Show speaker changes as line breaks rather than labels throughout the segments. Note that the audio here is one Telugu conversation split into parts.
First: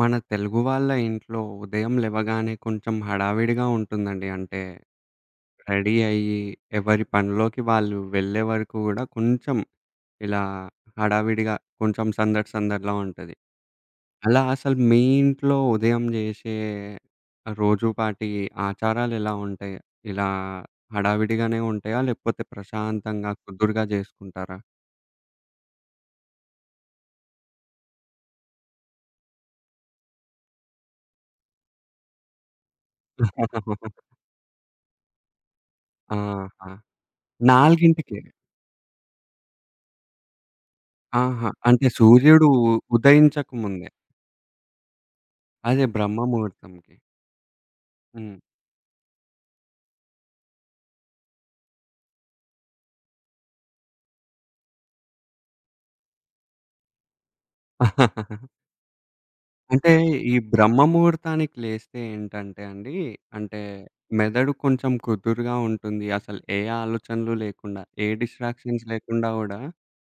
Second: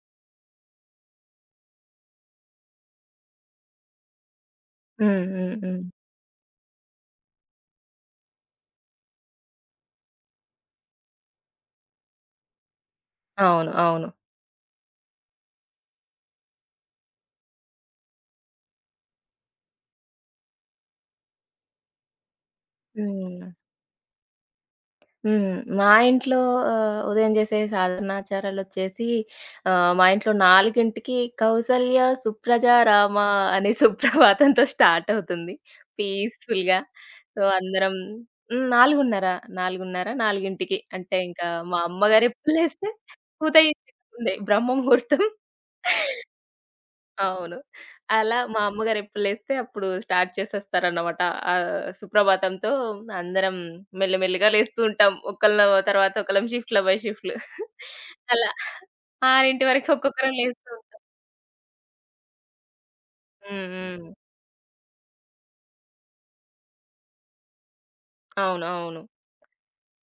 మన తెలుగు వాళ్ళ ఇంట్లో ఉదయం లెవగానే కొంచెం హడావిడిగా ఉంటుందండి. అంటే
హ్మ్. హ్మ్. హ్మ్.
రెడీ అయ్యి, ఎవరి పనిలోకి వాళ్ళు వెళ్ళే వరకు గూడా కొంచెం ఇలా హడావిడిగా కొంచెం సందడి సందడిలా ఉంటది.
అవును. అవును.
అలా అసలు మీ ఇంట్లో ఉదయం జేసే రోజుపాటి ఆచారాలెలా ఉంటాయి? ఇలా హడావిడిగానే ఉంటాయా? లేకపోతే ప్రశాంతంగా
హ్మ్.
కుదురుగా జేసుకుంటారా?
హ్మ్. మా ఇంట్లో ఉదయం చేసే సాధనాచారాలొచ్చేసి మా ఇంట్లో 4కి కౌసల్య సుప్రజ రామ అనే సుప్రభాతంతో స్టార్ట్ అవుతుంది.
ఆహా!
పీస్‌ఫుల్‌గా. సో, అందరం
4కే
హ్మ్. 4:30, 4కి అంటే ఇంకా
ఆహా!
మా
అంటే
అమ్మగారు
సూర్యుడు
ఎప్పుడు లేస్తే
ఉదయించక
పూత
ముందే.
అయ్యేది ముందే బ్రహ్మ ముహూర్తం.
అదే బ్రహ్మ ముహూర్తంకి.
అవును. అలా
హ్మ్.
మా అమ్మగారు ఎప్పుడు లేస్తే అప్పుడు స్టార్ట్ చేసేస్తారన్నమాట. సుప్రభాతంతో అందరం మెల్లిమెల్లిగా లేస్తూ ఉంటాం. ఒకళ్ళ తర్వాత ఒకళ్ళం షిఫ్ట్‌ల బై షిఫ్ట్‌లు. అలా 6:00 వరకు
అంటే ఈ
ఒక్కొక్కరం లేస్తూ
బ్రహ్మ
ఉంటాం.
ముహూర్తానికి లేస్తే ఏంటంటే అండి, అంటే
హ్మ్. హ్మ్.
మెదడు కొంచెం కుదురుగా ఉంటుంది. అసలు ఏ ఆలోచనలు లేకుండా, ఏ
అవును.
డిస్ట్రాక్షన్స్
అవును.
లేకుండా గూడా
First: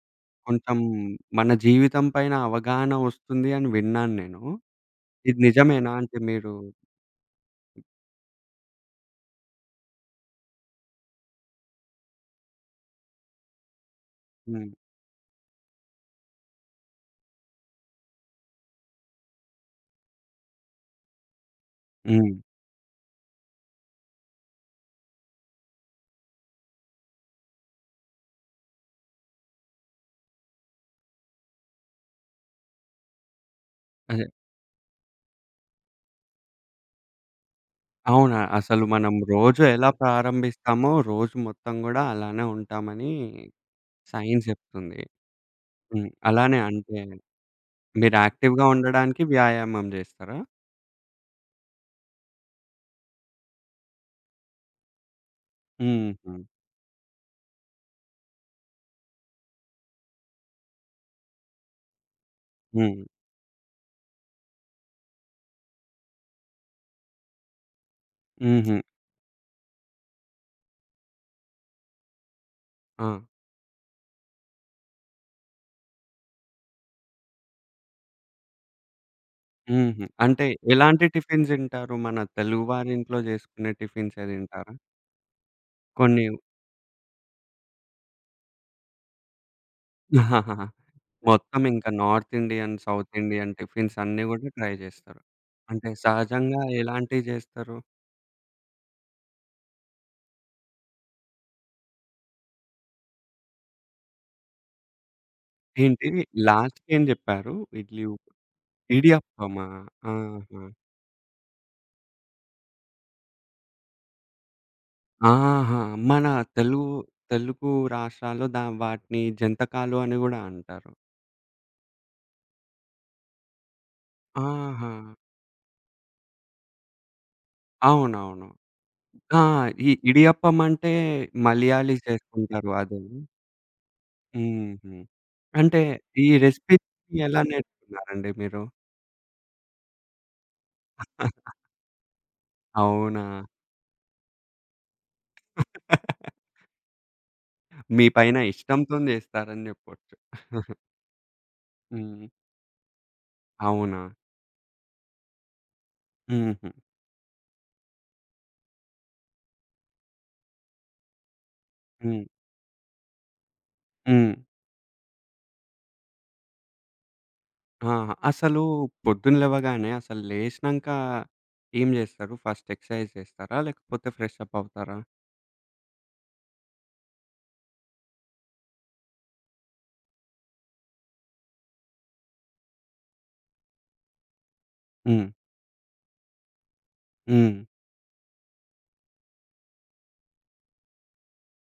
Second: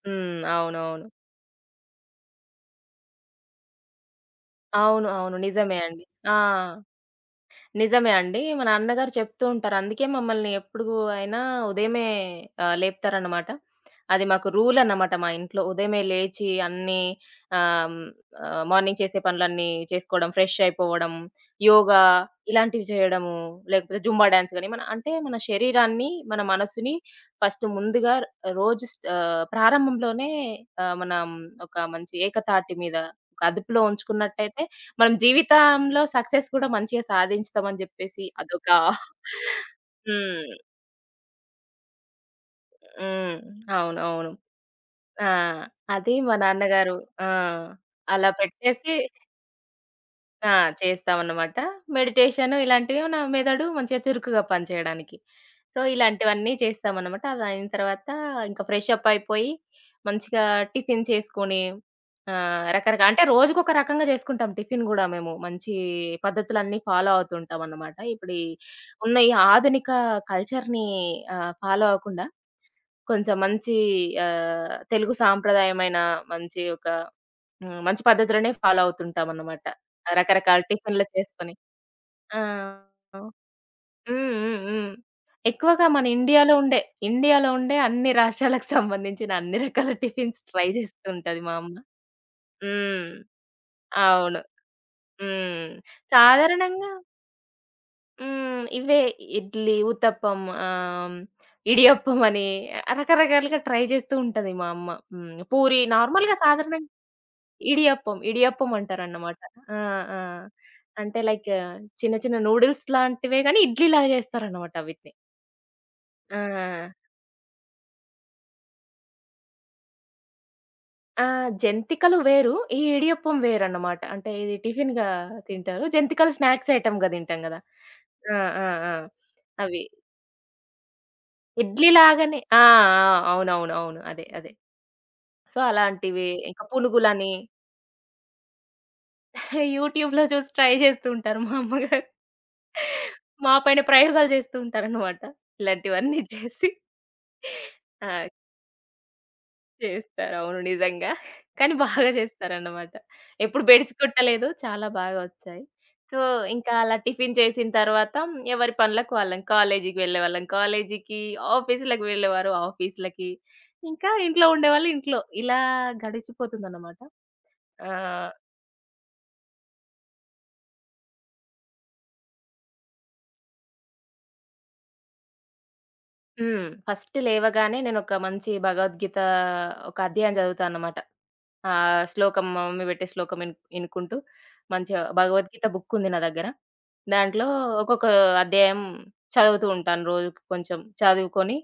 హ్మ్.
కొంచెం
అవునవును.
మన జీవితం పైన అవగాహన వస్తుంది అని విన్నాను నేను.
అవును. అవును. అవును
ఇది
నిజమే
నిజమేనా?
అండి.
అంటే
ఆ!
మీరు
నిజమే అండి. మా నాన్నగారు చెప్తూ ఉంటారు. అందుకే మమ్మల్ని ఎప్పుడు అయినా ఉదయమే లేపుతారనమాట. అది మాకు
హ్మ్.
రూల్ అన్నమాట మా ఇంట్లో. ఉదయమే లేచి అన్నీ ఆహ్, ఆహ్, మార్నింగ్ చేసే పనులన్నీ చేసుకోవడం, ఫ్రెష్ అయిపోవడం, యోగా
హ్మ్.
ఇలాంటివి చేయడము, లేకపోతే జుంబా డాన్స్ గాని మన అంటే మన శరీరాన్ని, మన మనసుని ఫస్ట్ ముందుగా ప్రారంభంలోనే మనం ఒక మంచి ఏకతాటి మీద ఒక అదుపులో
అదే.
ఉంచుకున్నట్టయితే మనం జీవితంలో సక్సెస్ కూడా మంచిగా సాధించుతాం అని జెప్పేసి
అవునా?
అదొక
అసలు మనం రోజు ఎలా
హ్మ్.
ప్రారంభిస్తామో రోజు మొత్తం గూడా అలానే ఉంటామని
హ్మ్. అవునవును.
సైన్స్ జెప్తుంది.
ఆ!
హ్మ్.
అది మా
అలానే
నాన్నగారు
అంటే
ఆ!
మీరు
అలా
యాక్టివ్‌గా
పెట్టేసి
ఉండడానికి వ్యాయామం జేస్తారా?
ఆ! చేస్తామన్నమాట. మెడిటేషన్ ఇలాంటివేమన్నా మెదడు మంచిగా చురుకుగా పనిచేయడానికి. సో,
హుహు.
ఇలాంటివన్నీ చేస్తామన్నమాట. అదయిన తర్వాత ఇంకా ఫ్రెషప్ అయిపోయి, మంచిగా టిఫిన్ చేసుకొని
హ్మ్.
రకరకా అంటే రోజుకొక రకంగా చేసుకుంటాం టిఫిన్ గూడా మేము. మంచి పద్ధతులన్నీ ఫాలో అవుతుంటామన్నమాట. ఇప్పుడు ఈ
హుహు.
ఉన్న ఈ ఆధునిక కల్చర్‌ని ఫాలో అవ్వకుండా
ఆ!
కొంచెం మంచి తెలుగు సాంప్రదాయమైన మంచి ఒక హ్మ్. మంచి పద్ధతులనే ఫాలో అవుతుంటామన్నమాట.
హుహు. అంటే
రకరకాల
ఎలాంటి
టిఫిన్‌లు
టిఫిన్స్
చేసుకొని.
తింటారు? మన
ఆ!
తెలుగువారింట్లో
హ్మ్.
జేసుకునే టిఫిన్సే
హ్మ్.
తింటారా?
హ్మ్. ఎక్కువగా మన
కొన్ని
ఇండియాలో ఉండే అన్ని రాష్ట్రాలకు సంబంధించిన అన్ని రకాల టిఫిన్స్ ట్రై చేస్తూ ఉంటది మా
మొత్తం
అమ్మ.
ఇంకా నార్త్ ఇండియన్,
హ్మ్.
సౌత్ ఇండియన్ టిఫిన్స్ అన్నీ
అవును.
గూడా ట్రై జేస్తారు.
హ్మ్.
అంటే సహజంగా
సాధారణంగా
ఎలాంటివి జేస్తారు?
హ్మ్. ఇవే ఇడ్లీ, ఉత్తప్పం ఆహ్, ఇడియప్పం అని రకరకాలుగా ట్రై చేస్తూ ఉంటది మా అమ్మ. హ్మ్. పూరి
ఏంటి
నార్మల్‌గా సాధారణంగా
లాస్ట్‌కేం జెప్పారు? ఇడ్లీ,
ఇడియప్పం. ఇడియప్పం అంటారన్నమాట.
ఇడియప్పమా?
ఆ! ఆ!
ఆహా!
అంటే లైక్ చిన్న చిన్న నూడిల్స్ లాంటివే గానీ ఇడ్లీలాగా చేస్తారన్నమాట వీటిని.
ఆహా! మన
ఆ!
తెలుగు తెలుగు రాష్ట్రాల్లో దా వాటిని జంతకాలు అని గూడా అంటారు.
ఆ! జంతికలు వేరు. ఈ ఇడియప్పం వేరన్నమాట. అంటే ఇది
ఆహా!
టిఫిన్‌గా తింటారు. జంతికలు స్నాక్స్ ఐటెమ్‌గా తింటాం గదా! ఆ!
అవునవును.
ఆ! ఆ!
ఆ!
అవి.
ఈ ఇడియప్పం అంటే
ఇడ్లీ
మలయాళీ
లాగానే ఆ!
చేసుకుంటారు
ఆ!
అదేనా?
అవునవును. అవును. అదే. అదే.
హుహు.
సో,
అంటే ఈ
అలాంటివి ఇంకా
రెసిపీ
పునుగులని
ఎలా నేర్చుకున్నారండి మీరు?
యూట్యూబ్‌లో చూసి ట్రై చేస్తూ ఉంటారు మా అమ్మగారు.
అవునా?
మా పైన ప్రయోగాలు చేస్తూ ఉంటారన్నమాట. ఇలాంటివన్నీ చేసి.
మీ
ఆ!
పైన ఇష్టంతోని చేస్తారని చెప్పొచ్చు.
చేస్తారు. అవును. నిజంగా. కానీ బాగా
హ్మ్.
చేస్తారన్నమాట. ఎప్పుడు బెడిసి
అవునా?
కొట్టలేదు. చాలా బాగా వచ్చాయి. సో,
హుహు.
ఇంకా అలా టిఫిన్ చేసిన తర్వాత ఎవరి పనులకు వాళ్ళం. కాలేజీకి వెళ్ళేవాళ్ళం కాలేజీకి, ఆఫీసులకి
హ్మ్.
వెళ్ళేవారు ఆఫీసులకి, ఇంకా
హ్మ్.
ఇంట్లో ఉండేవాళ్ళు ఇంట్లో. ఇలా గడిచిపోతుందన్నమాట.
ఆహా!
ఆహ్,
అసలు పొద్దున లెవగానే అసలు లేసినంక ఏం చేస్తారు? ఫస్ట్ ఎక్సర్సైజ్ చేస్తారా? లేకపోతే ఫ్రెష్ అప్ అవుతారా?
హ్మ్. ఫస్ట్ లేవగానే నేనొక మంచి భగవద్గీత ఒక అధ్యాయం చదువుతా అన్నమాట. ఆ! శ్లోకం మా మమ్మీ పెట్టే శ్లోకం ఇనుకుంటూ మంచిగా
హ్మ్.
భగవద్గీత బుక్ ఉంది నా దగ్గర. దాంట్లో
హ్మ్.
ఒక్కొక్క అధ్యాయం చదువుతూ ఉంటాను. రోజుకి కొంచెం చదువుకొని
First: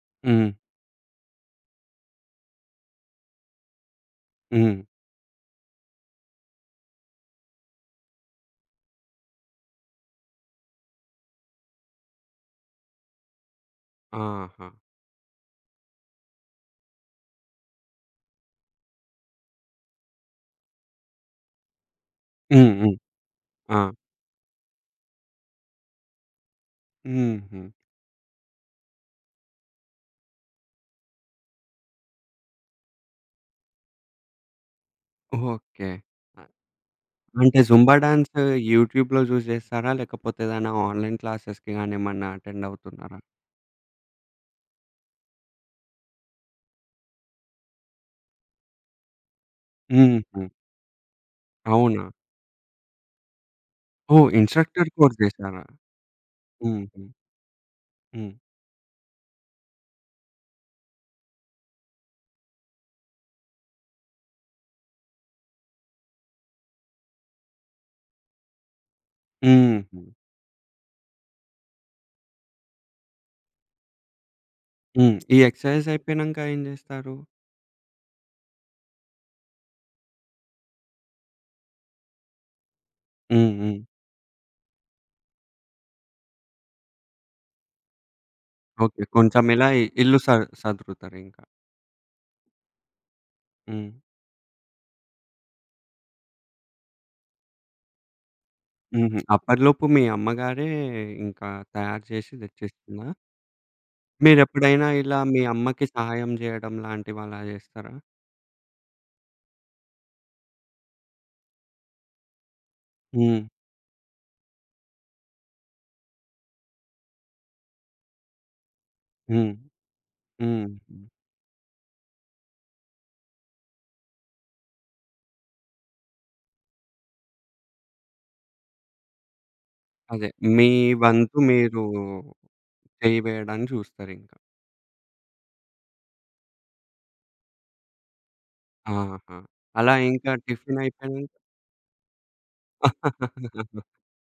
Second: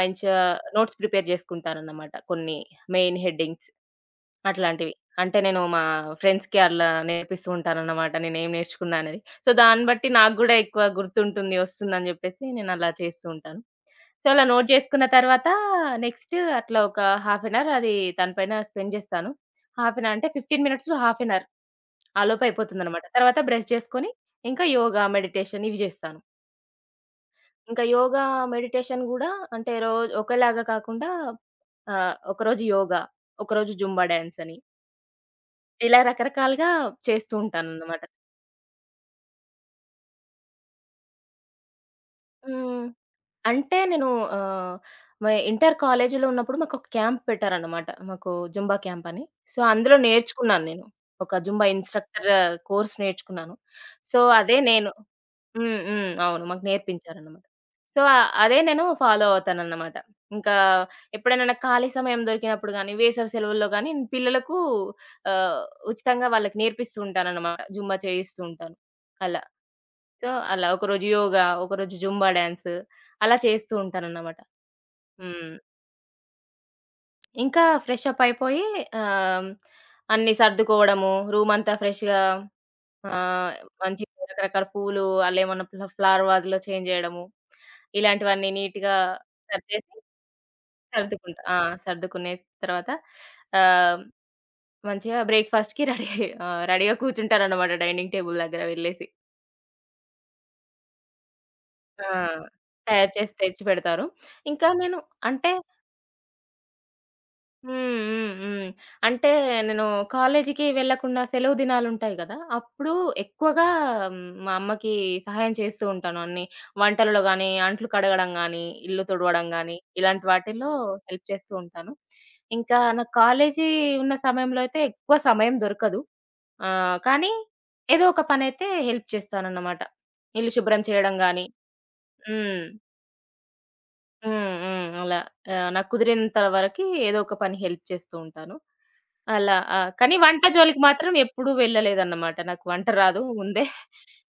మంచిగా
హ్మ్.
నోట్స్ ప్రిపేర్ చేసుకుంటానన్నమాట. కొన్ని మెయిన్ హెడ్డింగ్స్.
హ్మ్.
అట్లాంటివి. అంటే నేను మా ఫ్రెండ్స్‌కి అలా నేర్పిస్తూ ఉంటానన్నమాట. నేనేం నేర్చుకున్నా అనేది. సో, దాన్ని బట్టి నాకు గూడా ఎక్కువ గుర్తుంటుంది, ఒస్తుందని జెప్పేసి నేనలా చేస్తూ ఉంటాను. సో, అలా
ఆహా!
నోట్ జేసుకున్న తర్వాత నెక్స్ట్ అట్లా ఒక హాఫ్ ఎన్ అవర్ అది తన పైన స్పెండ్ జేస్తాను. హాఫ్ ఎన్ అవర్ అంటే 15 minutes to half an hour ఆ లోపు
హ్మ్. హ్మ్.
అయిపోతుందన్నమాట. తర్వాత బ్రష్
ఆ!
చేసుకొని ఇంకా యోగా, మెడిటేషన్ ఇవి జేస్తాను.
హుహు.
ఇంకా యోగా, మెడిటేషన్ గూడా అంటే ఒకేలాగా కాకుండా ఒకరోజు యోగా, ఒకరోజు జుంబా డాన్స్ అని.
ఓకే.
ఇలా
అ
రకరకాలుగా చేస్తూ
అంటే జుంబా
ఉంటానన్నమాట.
డాన్స్ యూట్యూబ్‌లో చూసి చేస్తారా? లేకపోతే ఏదైనా ఆన్‌లైన్ క్లాసెస్‌కి గాని ఏమన్నా అటెండ్
హ్మ్.
అవుతున్నారా?
అంటే నేను ఆహ్, మా ఇంటర్ కాలేజీలో ఉన్నప్పుడు మాకొక క్యాంప్ పెట్టారన్నమాట. మాకు జుంబా క్యాంప్ అని. సో, అందులో
హుహు.
నేర్చుకున్నాను నేను. ఒక జుంబా
అవునా?
ఇన్‌స్ట్రక్టర్ కోర్స్ నేర్చుకున్నాను. సో,
ఓహ్!
అదే
ఇన్‌స్ట్రక్టర్
నేను
కోర్స్ చేశారా?
హ్మ్. హ్మ్. అవును. మాకు
హుహు.
నేర్పించారన్నమాట. సో,
హ్మ్.
అదే నేను ఫాలో అవుతానన్నమాట. ఇంకా ఎప్పుడైనా నాకు ఖాళీ సమయం దొరికినప్పుడు గానీ, వేసవి సెలవుల్లో గానీ, నేను పిల్లలకు ఆహ్, ఉచితంగా వాళ్ళకి నేర్పిస్తూ ఉంటానన్నమాట. జుంబా చేయిస్తూ ఉంటాను. అలా.
హుహు.
సో, అలా ఒకరోజు యోగా, ఒకరోజు జుంబా డాన్స్ అలా చేస్తూ ఉంటానన్నమాట.
హ్మ్. ఈ
హ్మ్.
ఎక్సర్సైజ్ అయిపోయినంక ఏం చేస్తారు?
ఇంకా ఫ్రెషప్ అయిపోయి ఆహ్, అన్నీ సర్దుకోవడము, రూమంతా ఫ్రెష్‌గా
హ్మ్.
ఆహ్,
హ్మ్.
మంచిగా రకరకాల పూలు అల్లేమన్నా ఫ్లవర్ వాజ్‌లో చేంజ్ చేయడము, ఇలాంటివన్నీ నీట్‌గా
ఓకే. కొంచెం ఇలా
సర్దేసి
ఇల్లు
సర్దుకుంటా.
సదురుతారింకా.
ఆ! సర్దుకునే తర్వాత
హ్మ్.
ఆహ్, మంచిగా బ్రేక్‌ఫాస్ట్‌కి రెడీ రెడీగా కూర్చుంటానన్నమాట డైనింగ్ టేబుల్ దగ్గర వెళ్ళేసి.
హుహు. అప్పటిలోపు మీ అమ్మగారే ఇంకా తయారు
ఆ!
చేసి తెచ్చిస్తుందా?
తయారు చేసి తెచ్చిపెడతారు. ఇంకా
మీరెప్పుడైనా
నేను
ఇలా మీ
అంటే
అమ్మకి సహాయం చేయడం లాంటివి అలా
హ్మ్.
చేస్తారా?
హ్మ్. హ్మ్. అంటే నేను కాలేజీకి వెళ్ళకుండా సెలవు దినాలుంటాయి గదా! అప్పుడు
హ్మ్.
ఎక్కువగా హ్మ్, మా అమ్మకి సహాయం చేస్తూ ఉంటాను. అన్ని వంటలలో గానీ, అంట్లు కడగడం గానీ, ఇల్లు తుడవడం
హ్మ్.
గానీ, ఇలాంటి
హ్మ్.
వాటిల్లో హెల్ప్ చేస్తూ ఉంటాను. ఇంకా నాకు కాలేజీ ఉన్న సమయంలో అయితే ఎక్కువ సమయం దొరకదు. కానీ ఏదో ఒక పనైతే హెల్ప్ చేస్తానన్నమాట.
అదే.
ఇల్లు
మీ
శుభ్రం చేయడం
వంతు
గానీ
మీరు
హ్మ్.
చేయివేయడానికి చూస్తారింక.
హ్మ్. హ్మ్. అలా నాకు కుదిరినంత వరకి ఏదో ఒక పని హెల్ప్ చేస్తూ ఉంటాను.
ఆహా!
అలా ఆ!
అలా
కానీ
ఇంకా
వంట జోలికి
టిఫిన్
మాత్రం
అయిపోయినంక
ఎప్పుడూ వెళ్ళలేదన్నమాట. నాకు వంట రాదు ముందే.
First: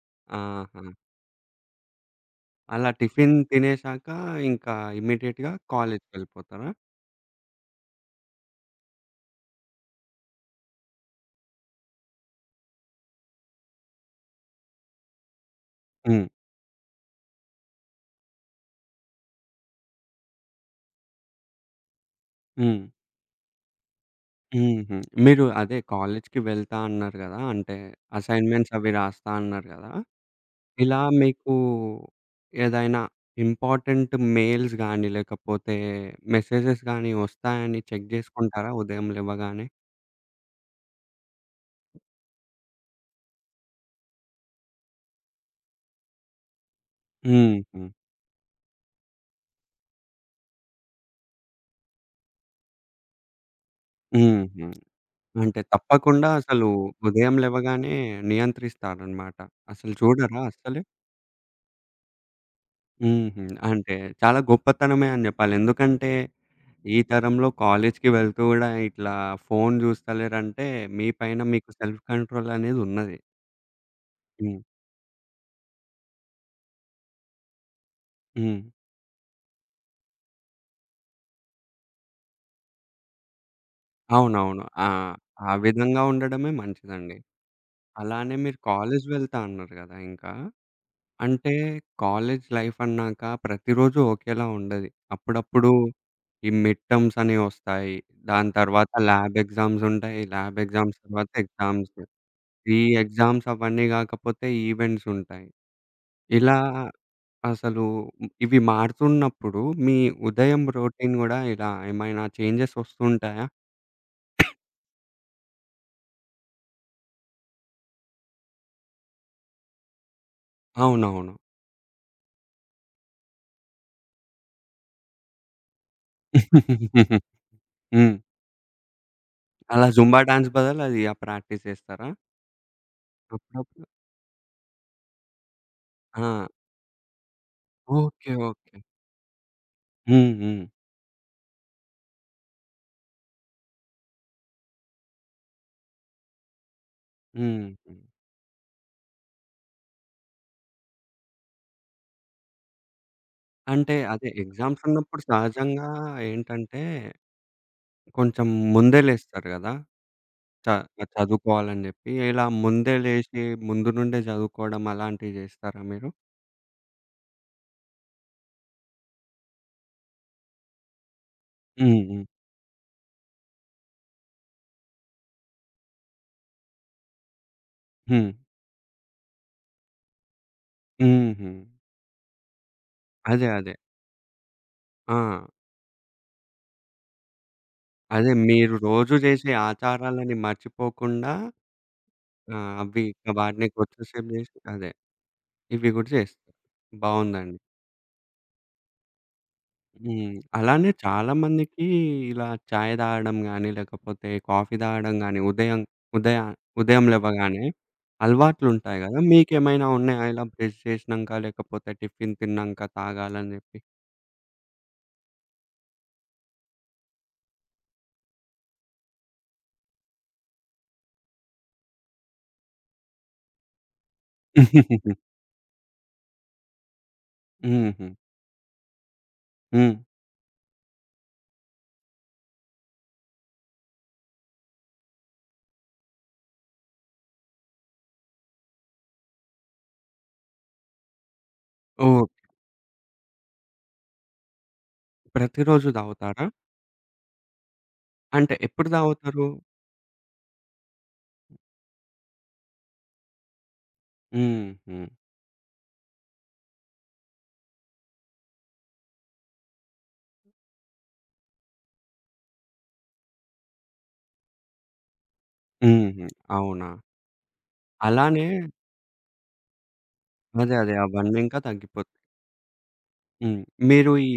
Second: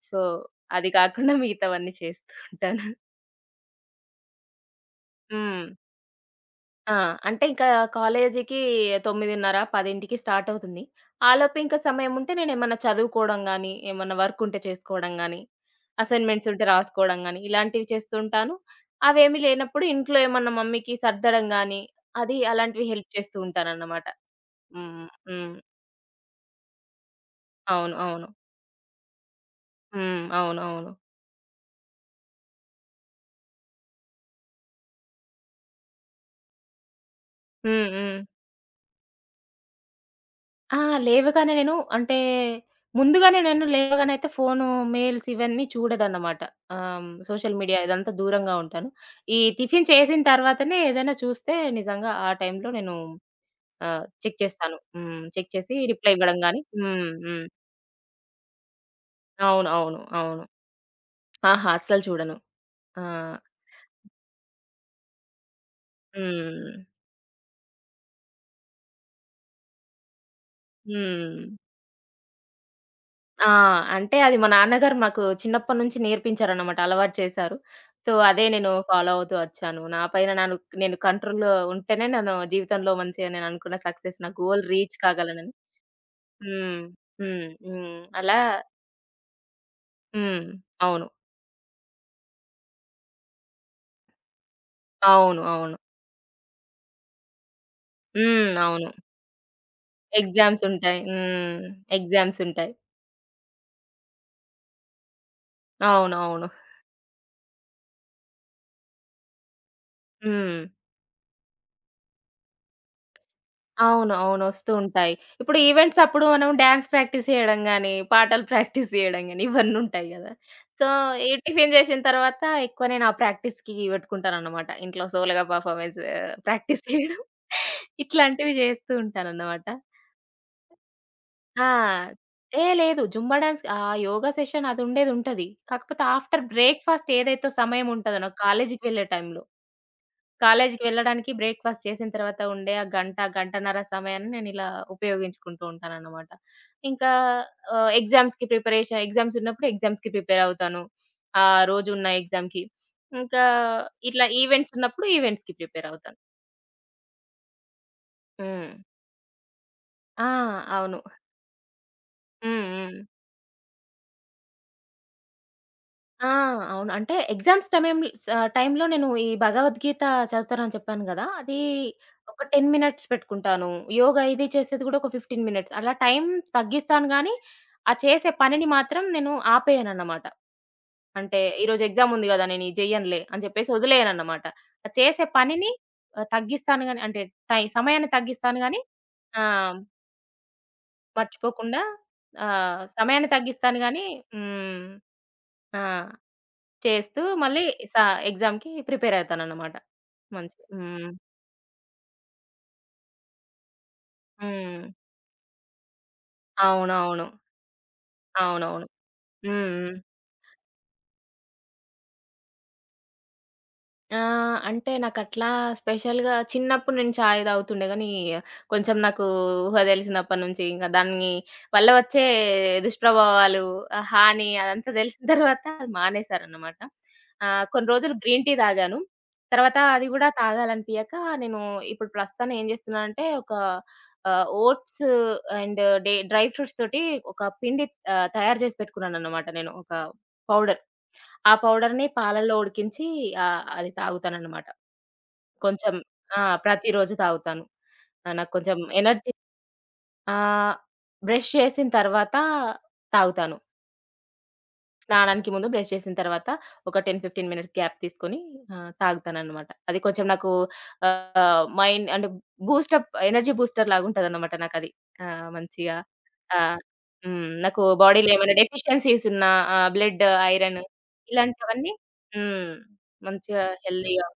సో,
ఆహా!
అది కాకుండా మిగతావన్నీ చేస్తూ ఉంటాను.
అలా టిఫిన్ తినేశాక ఇంకా ఇమ్మీడియేట్‌గా
హ్మ్.
కాలేజ్‌కెళ్ళిపోతారా?
ఆ! అంటే ఇంకా కాలేజీకి 9:30, 10కి స్టార్ట్ అవుతుంది. ఆలోపు ఇంకా సమయం ఉంటే నేనేమన్నా చదువుకోవడం గాని, ఏమన్నా వర్క్ ఉంటే చేసుకోవడం గాని,
హ్మ్.
అసైన్‌మెంట్స్ ఉంటే రాసుకోవడం గాని, ఇలాంటివి చేస్తుంటాను. అవేమీ లేనప్పుడు ఇంట్లో ఏమన్నా మమ్మీకి సర్దడం గాని, అది
హ్మ్.
అలాంటివి హెల్ప్ చేస్తూ ఉంటానన్నమాట.
హుహు.
హ్మ్.
మీరు
హ్మ్.
అదే కాలేజ్‌కి వెళ్తా అన్నారు గదా! అంటే
అవును. అవును.
అసైన్‌మెంట్స్ అవి రాస్తా అన్నారు గదా!
హ్మ్. అవునవును.
ఇలా మీకు ఏదైనా ఇంపార్టెంట్ మెయిల్స్ గానీ, లేకపోతే మెసేజెస్ గానీ వస్తాయని
హ్మ్.
చెక్
హ్మ్.
జేసుకుంటారా ఉదయం లెవ్వగానే?
ఆ! లేవగానే నేను అంటే, ముందుగానే నేను లేవగానైతే ఫోను, మెయిల్స్ ఇవన్నీ చూడనన్నమాట. హ్మ్, సోషల్ మీడియా
హుహు.
ఇదంతా దూరంగా ఉంటాను. ఈ టిఫిన్ చేసిన తర్వాతనే ఏదైనా చూస్తే నిజంగా ఆ టైంలో నేను చెక్
హుహు.
చేస్తాను. హ్మ్. చెక్
అంటే
చేసి రిప్లై
తప్పకుండా
ఇవ్వడం గాని
అసలు
హ్మ్.
ఉదయం
హ్మ్.
లెవ్వగానే నియంత్రిస్తారనమాట.
అవును.
అసలు
అవును.
చూడరా
అవును.
అస్సలు?
ఆహా! అస్సలు చూడను. ఆ!
హుహు. అంటే చాలా గొప్పతనమే అని జెప్పాలి. ఎందుకంటే
హ్మ్.
ఈ తరంలో కాలేజ్‌కి వెళ్తూ గూడా ఇట్లా ఫోను జూస్తలేరంటే మీ పైన
హ్మ్.
మీకు సెల్ఫ్ కంట్రోల్ అనేది ఉన్నది.
ఆ! అంటే అది మా
హ్మ్.
నాన్నగారు నాకు చిన్నప్పటి నుంచి నేర్పించారన్నమాట. అలవాటు చేశారు. సో, అదే
హ్మ్.
నేను ఫాలో అవుతూ వచ్చాను. నా పైన నేను కంట్రోల్‌లో ఉంటేనే నేను జీవితంలో మంచిగా నేను అనుకున్న సక్సెస్ నా
అవునవును.
గోల్
ఆ!
రీచ్
ఆ
కాగలనని.
విధంగా ఉండడమే
హ్మ్.
మంచిదండి.
హ్మ్. హ్మ్.
అలానే
అలా
మీరు కాలేజ్ వెళ్తా అన్నారు గదా! ఇంకా.
హ్మ్. అవును.
అంటే కాలేజ్ లైఫ్ అన్నాక ప్రతిరోజు ఒకేలా ఉండది.
అవును.
అప్పుడప్పుడు
అవును.
ఈ మిడ్ టర్మ్స్ అనేవి ఒస్తాయి. దాని
హ్మ్. అవును.
తర్వాత ల్యాబ్ ఎగ్జామ్స్ ఉంటాయి. ల్యాబ్
ఎగ్జామ్స్
ఎగ్జామ్స్
ఉంటాయి.
తర్వాత
హ్మ్.
ఎగ్జామ్స్.
ఎగ్జామ్స్ ఉంటాయి.
ఈ ఎగ్జామ్స్ అవన్నీ గాకపోతే ఈవెంట్స్ ఉంటాయి.
అవునవును.
ఇలా అసలు ఇవి మారుతున్నప్పుడు మీ
హ్మ్.
ఉదయం రొటీన్ గూడా ఇలా ఏమైనా చేంజెస్ ఒస్తుంటాయా?
అవును. అవును. వస్తూ ఉంటాయి. ఇప్పుడు ఈవెంట్స్ అప్పుడు మనం డాన్స్ ప్రాక్టీస్ చేయడం గాని, పాటలు ప్రాక్టీస్ చేయడం గాని ఇవన్నుంటాయి గదా! సో, ఈ
అవునవును.
టిఫిన్ జేసిన తర్వాత ఎక్కువ నేను ఆ ప్రాక్టీస్‌కి పెట్టుకుంటానన్నమాట. ఇంట్లో సోలోగా పర్ఫార్మెన్స్ ప్రాక్టీస్ చేయడం
హ్మ్.
ఇట్లాంటివి జేస్తూ ఉంటానన్నమాట.
అలా జుంబా డాన్స్ బదులు అది ఆ ప్రాక్టీస్ చేస్తారా?
ఆ! ఏ లేదు. జుంబా డాన్స్ ఆ
అప్పుడప్పుడు
యోగా సెషన్ అది ఉండేదుంటది. కాకపోతే ఆఫ్టర్
ఆ!
బ్రేక్‌ఫాస్ట్ ఏదైతే సమయం ఉంటదో
ఓకే.
నాకు
ఓకే.
కాలేజీకి వెళ్ళే టైంలో
హ్మ్. హ్మ్.
కాలేజికి వెళ్ళడానికి బ్రేక్‌ఫాస్ట్ చేసిన తర్వాత ఉండే ఆ గంట, గంటన్నర సమయాన్ని నేనిలా ఉపయోగించుకుంటూ ఉంటాననమాట. ఇంకా
హ్మ్. హ్మ్.
ఎగ్జామ్స్ ఉన్నప్పుడు ఎగ్జామ్స్‌కి ప్రిపేర్ అవుతాను. ఆ రోజున్న ఎగ్జామ్‌కి. ఇంకా
అంటే
ఇట్లా
అదే
ఈవెంట్స్
ఎగ్జామ్స్
ఉన్నప్పుడు
ఉన్నప్పుడు
ఈవెంట్స్‌కి ప్రిపేర్
సహజంగా
అవుతాను.
ఏంటంటే కొంచెం
హ్మ్.
ముందే లేస్తారు గదా!
ఆ!
చ
అవును.
చదువుకోవాలని జెప్పి. ఇలా
హ్మ్.
ముందే
హ్మ్.
లేసి ముందు నుండే చదువుకోవడం అలాంటివి చేస్తారా మీరు?
ఆ! అవును. అంటే ఎగ్జామ్స్ టమేమ్ స టైమ్‌లో నేను ఈ భగవద్గీత చదువుతానని చెప్పాను గదా! అది
హ్మ్. హ్మ్.
ఒక 10 మినిట్స్ పెట్టుకుంటాను. యోగా ఇది చేసేది గూడా ఒక 15 మినిట్స్. అలా టైం తగ్గిస్తాను గానీ, ఆ
హ్మ్.
చేసే పనిని మాత్రం నేను ఆపేయనన్నమాట. అంటే
హుహు.
ఈరోజు ఎగ్జామ్ ఉంది గదా! నేను ఇది జెయ్యనులే అని
అదే.
జెప్పేసి
అదే.
వదిలేయనన్నమాట. ఆ
ఆ!
చేసే పనిని తగ్గిస్తాను గానీ అంటే సమయాన్ని
అదే
తగ్గిస్తాను
మీరు
గానీ
రోజు
ఆ!
చేసే ఆచారాలని మర్చిపోకుండా
మర్చిపోకుండా
ఆహ్, అవి
సమయాన్ని
వాటిని
తగ్గిస్తాను గానీ
కొద్దిసేపు చేసి
హ్మ్.
అదే.
ఆ!
ఇవి గూడా చేస్తారు.
చేస్తూ
బావుందండి.
మళ్ళీ స ఎగ్జామ్‌కి ప్రిపేర్ అయితానన్నమాట.
హ్మ్.
మంచిగా.
అలానే
హ్మ్.
చాలా మందికి ఇలా చాయ్ తాగడం గాని, లేకపోతే కాఫీ
హ్మ్.
తాగడం గాని, ఉదయ ఉదయం
అవునవును.
లెవ్వగానే
అవునవును.
అలవాట్లుంటాయి గదా!
హ్మ్.
మీకేమైనా
హ్మ్.
ఉన్నాయా ఇలా బ్రష్ చేసినంక, లేకపోతే టిఫిన్ తిన్నాంక తాగాలని జెప్పి?
ఆ! అంటే నాకట్లా స్పెషల్‌గా చిన్నప్పుడు నేను చాయ్ తాగుతుండే గానీ, కొంచెం నాకు ఊహ తెలిసినప్పటి నుంచి ఇంక దాన్ని వల్ల వచ్చే దుష్ప్రభావాలు, ఆ హాని అదంతా తెలిసిన తర్వాత అది మానేశానన్నమాట. కొన్ని
హుహు.
రోజులు గ్రీన్ టీ తాగాను. తర్వాత
హ్మ్.
అది కూడా తాగాలనిపియక నేను ఇప్పుడు ప్రస్తుతం ఏం చేస్తున్నానంటే ఒక ఓట్స్ అండ్ డ్రై ఫ్రూట్స్ తోటి ఒక పిండి తయారు చేసి పెట్టుకున్నానన్నమాట నేను ఒక పౌడర్. ఆ పౌడర్‌ని
ఓహ్!
పాలల్లో ఉడికించి అది తాగుతాననమాట.
ప్రతిరోజు
కొంచెం ఆ!
తాగుతారా?
ప్రతిరోజు తాగుతాను. నాకు
అంటే
కొంచెం
ఎప్పుడు
ఎనర్జీ
తాగుతారు?
ఆహ్, బ్రష్ చేసిన తర్వాత తాగుతాను.
హుహు.
స్నానానికి ముందు బ్రష్ చేసిన తర్వాత ఒక 10, 15 మినిట్స్ గ్యాప్ తీసుకొని తాగుతాననమాట. అది కొంచెం నాకు మైండ్ అంటే ఎనర్జీ బూస్టర్ లాగుంటదనమాట నాకది. మంచిగా
హుహు.
ఆహ్,
అవునా!
హ్మ్. నాకు బాడీలో
అలానే
ఏమైనా డెఫిషియన్సీస్ ఉన్నా బ్లడ్,
అదే.
ఐరన్
అదే. అవన్నీ ఇంకా
ఇలాంటివన్నీ
తగ్గిపోతాయి.
హ్మ్.
హ్మ్.
మంచిగా
మీరు
హెల్తీగా
ఈ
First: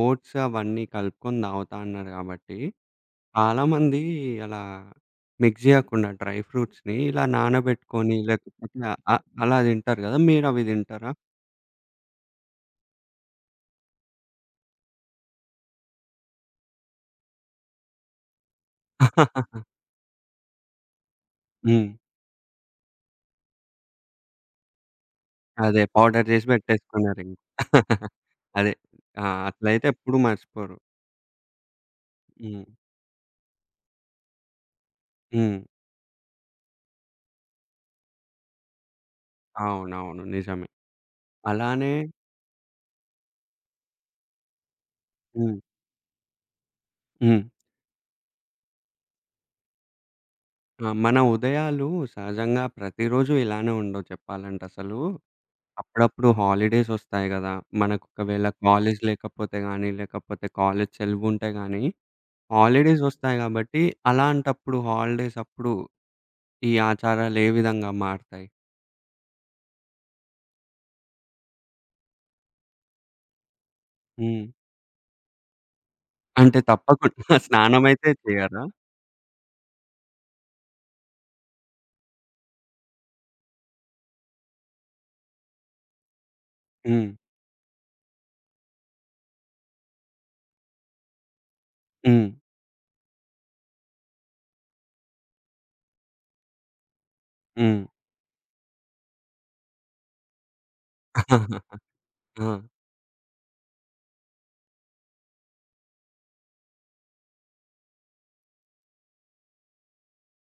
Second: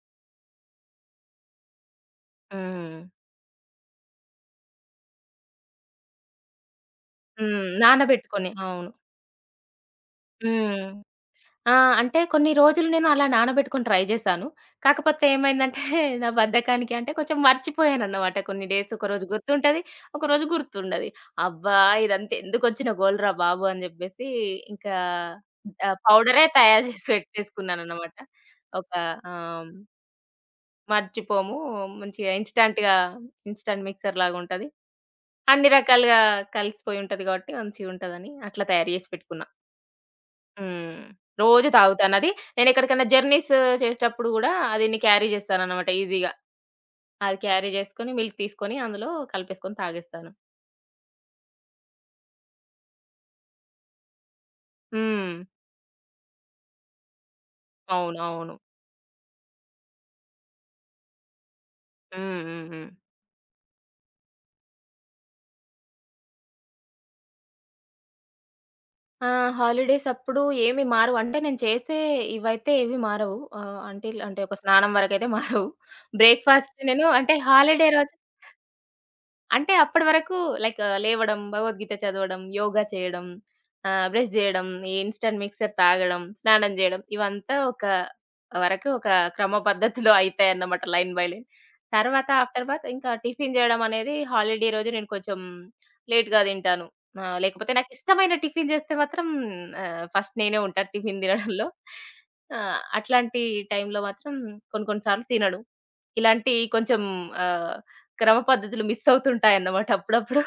ఓట్స్ అవన్నీ కలుపుకొని తాగుతా అన్నారు గాబట్టి,
హ్మ్.
చాలామంది అలా మిక్స్ జేయకుండా డ్రై ఫ్రూట్స్‌ని ఇలా
హ్మ్.
నానబెట్టుకొని
నానబెట్టుకొని.
లేకపోతే
అవును.
అ అలా తింటారు గదా! మీరవి
హ్మ్.
తింటారా?
ఆ! అంటే కొన్ని రోజులు నేను అలా నానబెట్టుకొని ట్రై జేశాను. కాకపోతే ఏమైందంటే నా బద్ధకానికి అంటే కొంచెం మర్చిపోయానన్నమాట. కొన్ని డేస్ ఒకరోజు గుర్తుంటది. ఒకరోజు గుర్తుండది. అబ్బా!
హ్మ్.
ఇదంతా ఎందుకొచ్చిన గోలరా బాబు అని జెప్పేసి ఇంకా
అదే పౌడర్
పౌడరే
జేసి
తయారు జేసి
పెట్టేసుకున్నారింక.
పెట్టేసుకున్నానన్నమాట.
అదే.
ఒక
ఆ!
ఆహ్,
అట్లయితే ఎప్పుడు మర్చిపోరు.
మర్చిపోము మంచిగా
హ్మ్.
ఇన్‌స్టాంట్‌గా ఇన్‌స్టాంట్ మిక్సర్ లాగుంటది.
హ్మ్.
అన్ని రకాలుగా కలిసిపోయి ఉంటది గాబట్టి మంచిగుంటదని అట్లా తయారు జేసి పెట్టుకున్నాను.
అవునవును. నిజమే.
హ్మ్. రోజు
అలానే
తాగుతానది. నేనెక్కడికన్నా జర్నీస్ చేసేటప్పుడు గూడా అది క్యారీ
హ్మ్.
చేస్తాననమాట ఈజీగా. అది
హ్మ్.
క్యారీ చేసుకొని, మిల్క్ తీసుకొని అందులో కలిపేసుకొని తాగేస్తాను.
ఆ! మన ఉదయాలు సహజంగా ప్రతిరోజు ఇలానే ఉండవు చెప్పాలంటే అసలు.
హ్మ్.
అప్పుడప్పుడు హాలిడేసొస్తాయి గదా! మనకొకవేళ
అవునవును.
కాలేజ్ లేకపోతే గానీ, లేకపోతే కాలేజ్ సెలవుంటే గానీ,
హ్మ్. హ్మ్. హ్మ్.
హాలిడేసొస్తాయి గాబట్టి, అలాంటప్పుడు హాలిడేస్ అప్పుడు ఈ ఆచారాలు ఏ విధంగా మారతాయి?
ఆ! హాలిడేస్ అప్పుడు ఏమి మారవు. అంటే నేను చేసే ఇవైతే ఏవి మారవు. అంటిల్ అంటే
హ్మ్.
ఒక స్నానం వరకైతే మారవు.
అంటే
బ్రేక్‌ఫాస్ట్ నేను
తప్పకుండా
అంటే హాలిడే
స్నానమయితే
రోజు
చెయ్యరా?
అంటే అప్పటి వరకు లైక్ లేవడం, భగవద్గీత చదవడం, యోగా చేయడం, బ్రష్ జేయడం, ఈ ఇన్‌స్టంట్ మిక్సర్ తాగడం, స్నానం జేయడం
హ్మ్.
ఇవంతా ఒక వరకు ఒక క్రమ పద్ధతిలో అయితాయన్నమాట లైన్ బై లైన్.
హ్మ్.
తర్వాత ఆఫ్టర్ బాత్ ఇంకా టిఫిన్ జేయడం అనేది హాలిడే రోజు నేను కొంచెం లేట్‌గా తింటాను. లేకపోతే
హ్మ్.
నాకిష్టమైన టిఫిన్ జేస్తే మాత్రం ఫస్ట్ నేనే ఉంటా టిఫిన్ తినడంలో.
ఆ!
అట్లాంటి టైంలో మాత్రం కొన్ని కొన్ని సార్లు తినను. ఇలాంటి కొంచెం ఆహ్, క్రమ పద్ధతులు మిస్ అవుతుంటాయన్నమాట అప్పుడప్పుడు.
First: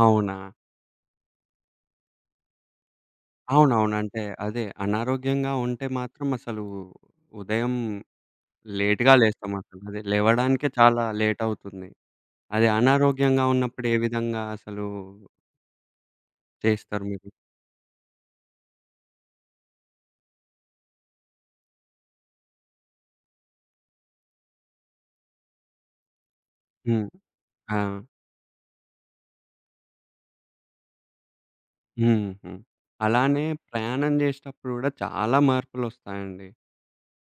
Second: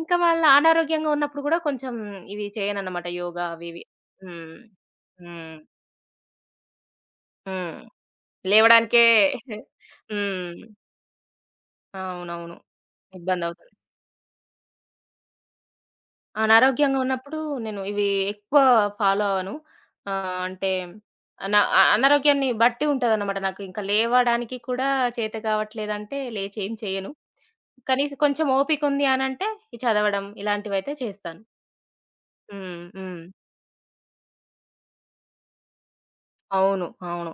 ఇంకా
అవునా?
వాళ్ళు అనారోగ్యంగా ఉన్నప్పుడు గూడా కొంచెం ఇవి చేయనన్నమాట యోగా అవి ఇవి.
అవునవును. అంటే
హ్మ్.
అదే అనారోగ్యంగా
హ్మ్.
ఉంటే మాత్రం అసలు ఉదయం
హ్మ్. లేవడానికే
లేట్‌గా లేస్తామసలు. అదే
హ్మ్.
లేవడానికే చాలా లేటవుతుంది.
అవునవును.
అదే అనారోగ్యంగా
ఇబ్బందవుతుంది.
ఉన్నప్పుడు ఏ విధంగా అసలు
అనారోగ్యంగా
చేస్తారు మీరు?
ఉన్నప్పుడు నేను ఇవి ఎక్కువ ఫాలో అవ్వను. అంటే అనారోగ్యాన్ని బట్టి ఉంటదన్నమాట నాకు. ఇంకా లేవడానికి కూడా చేత కావట్లేదంటే లేచి ఏం
హ్మ్.
చేయను.
ఆ!
కనీసం కొంచెం ఓపికుంది అనంటే ఈ చదవడం ఇలాంటివైతే చేస్తాను.
హుహు.
హ్మ్. హ్మ్.
అలానే ప్రయాణం జేసేటప్పుడు గూడా చాలా మార్పులొస్తాయండి.
అవును. అవును.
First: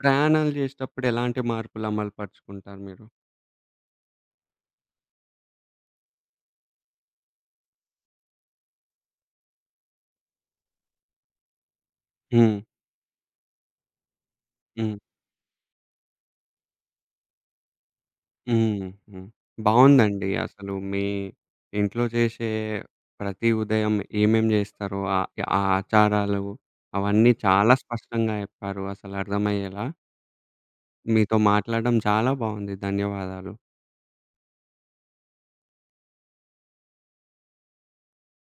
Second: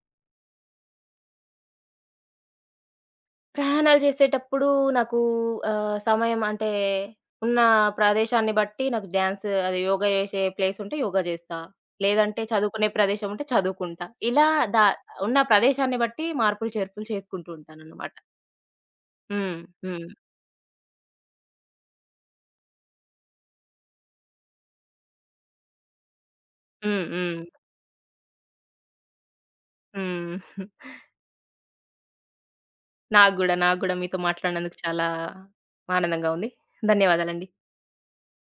ప్రయాణాలు జేసేటప్పుడు ఎలాంటి మార్పులు అమలు పరుచుకుంటారు మీరు?
ప్రయాణాలు చేసేటప్పుడు నాకు సమయం అంటే ఉన్న ప్రదేశాన్ని బట్టి నాకు డాన్స్ అది యోగా చేసే ప్లేస్ ఉంటే యోగా చేస్తా. లేదంటే
హ్మ్.
చదువుకునే ప్రదేశం ఉంటే చదువుకుంటా. ఇలా దా
హ్మ్.
ఉన్న ప్రదేశాన్ని బట్టి మార్పులు, చేర్పులు చేసుకుంటూ ఉంటానన్నమాట.
హుహు.
హ్మ్. హ్మ్.
బావుందండి. అసలు మీ ఇంట్లో చేసే ప్రతి ఉదయం ఏమేం జేస్తారో ఆహ్, ఆ ఆచారాలు
హ్మ్.
అవన్నీ
హ్మ్.
చాలా స్పష్టంగా చెప్పారు అసలు అర్థమయ్యేలా.
హ్మ్.
మీతో మాట్లాడడం చాలా బావుంది.
నాకు
ధన్యవాదాలు.
గూడా, నాకు గూడా మీతో మాట్లాడినందుకు చాలా ఆనందంగా ఉంది. ధన్యవాదాలండి.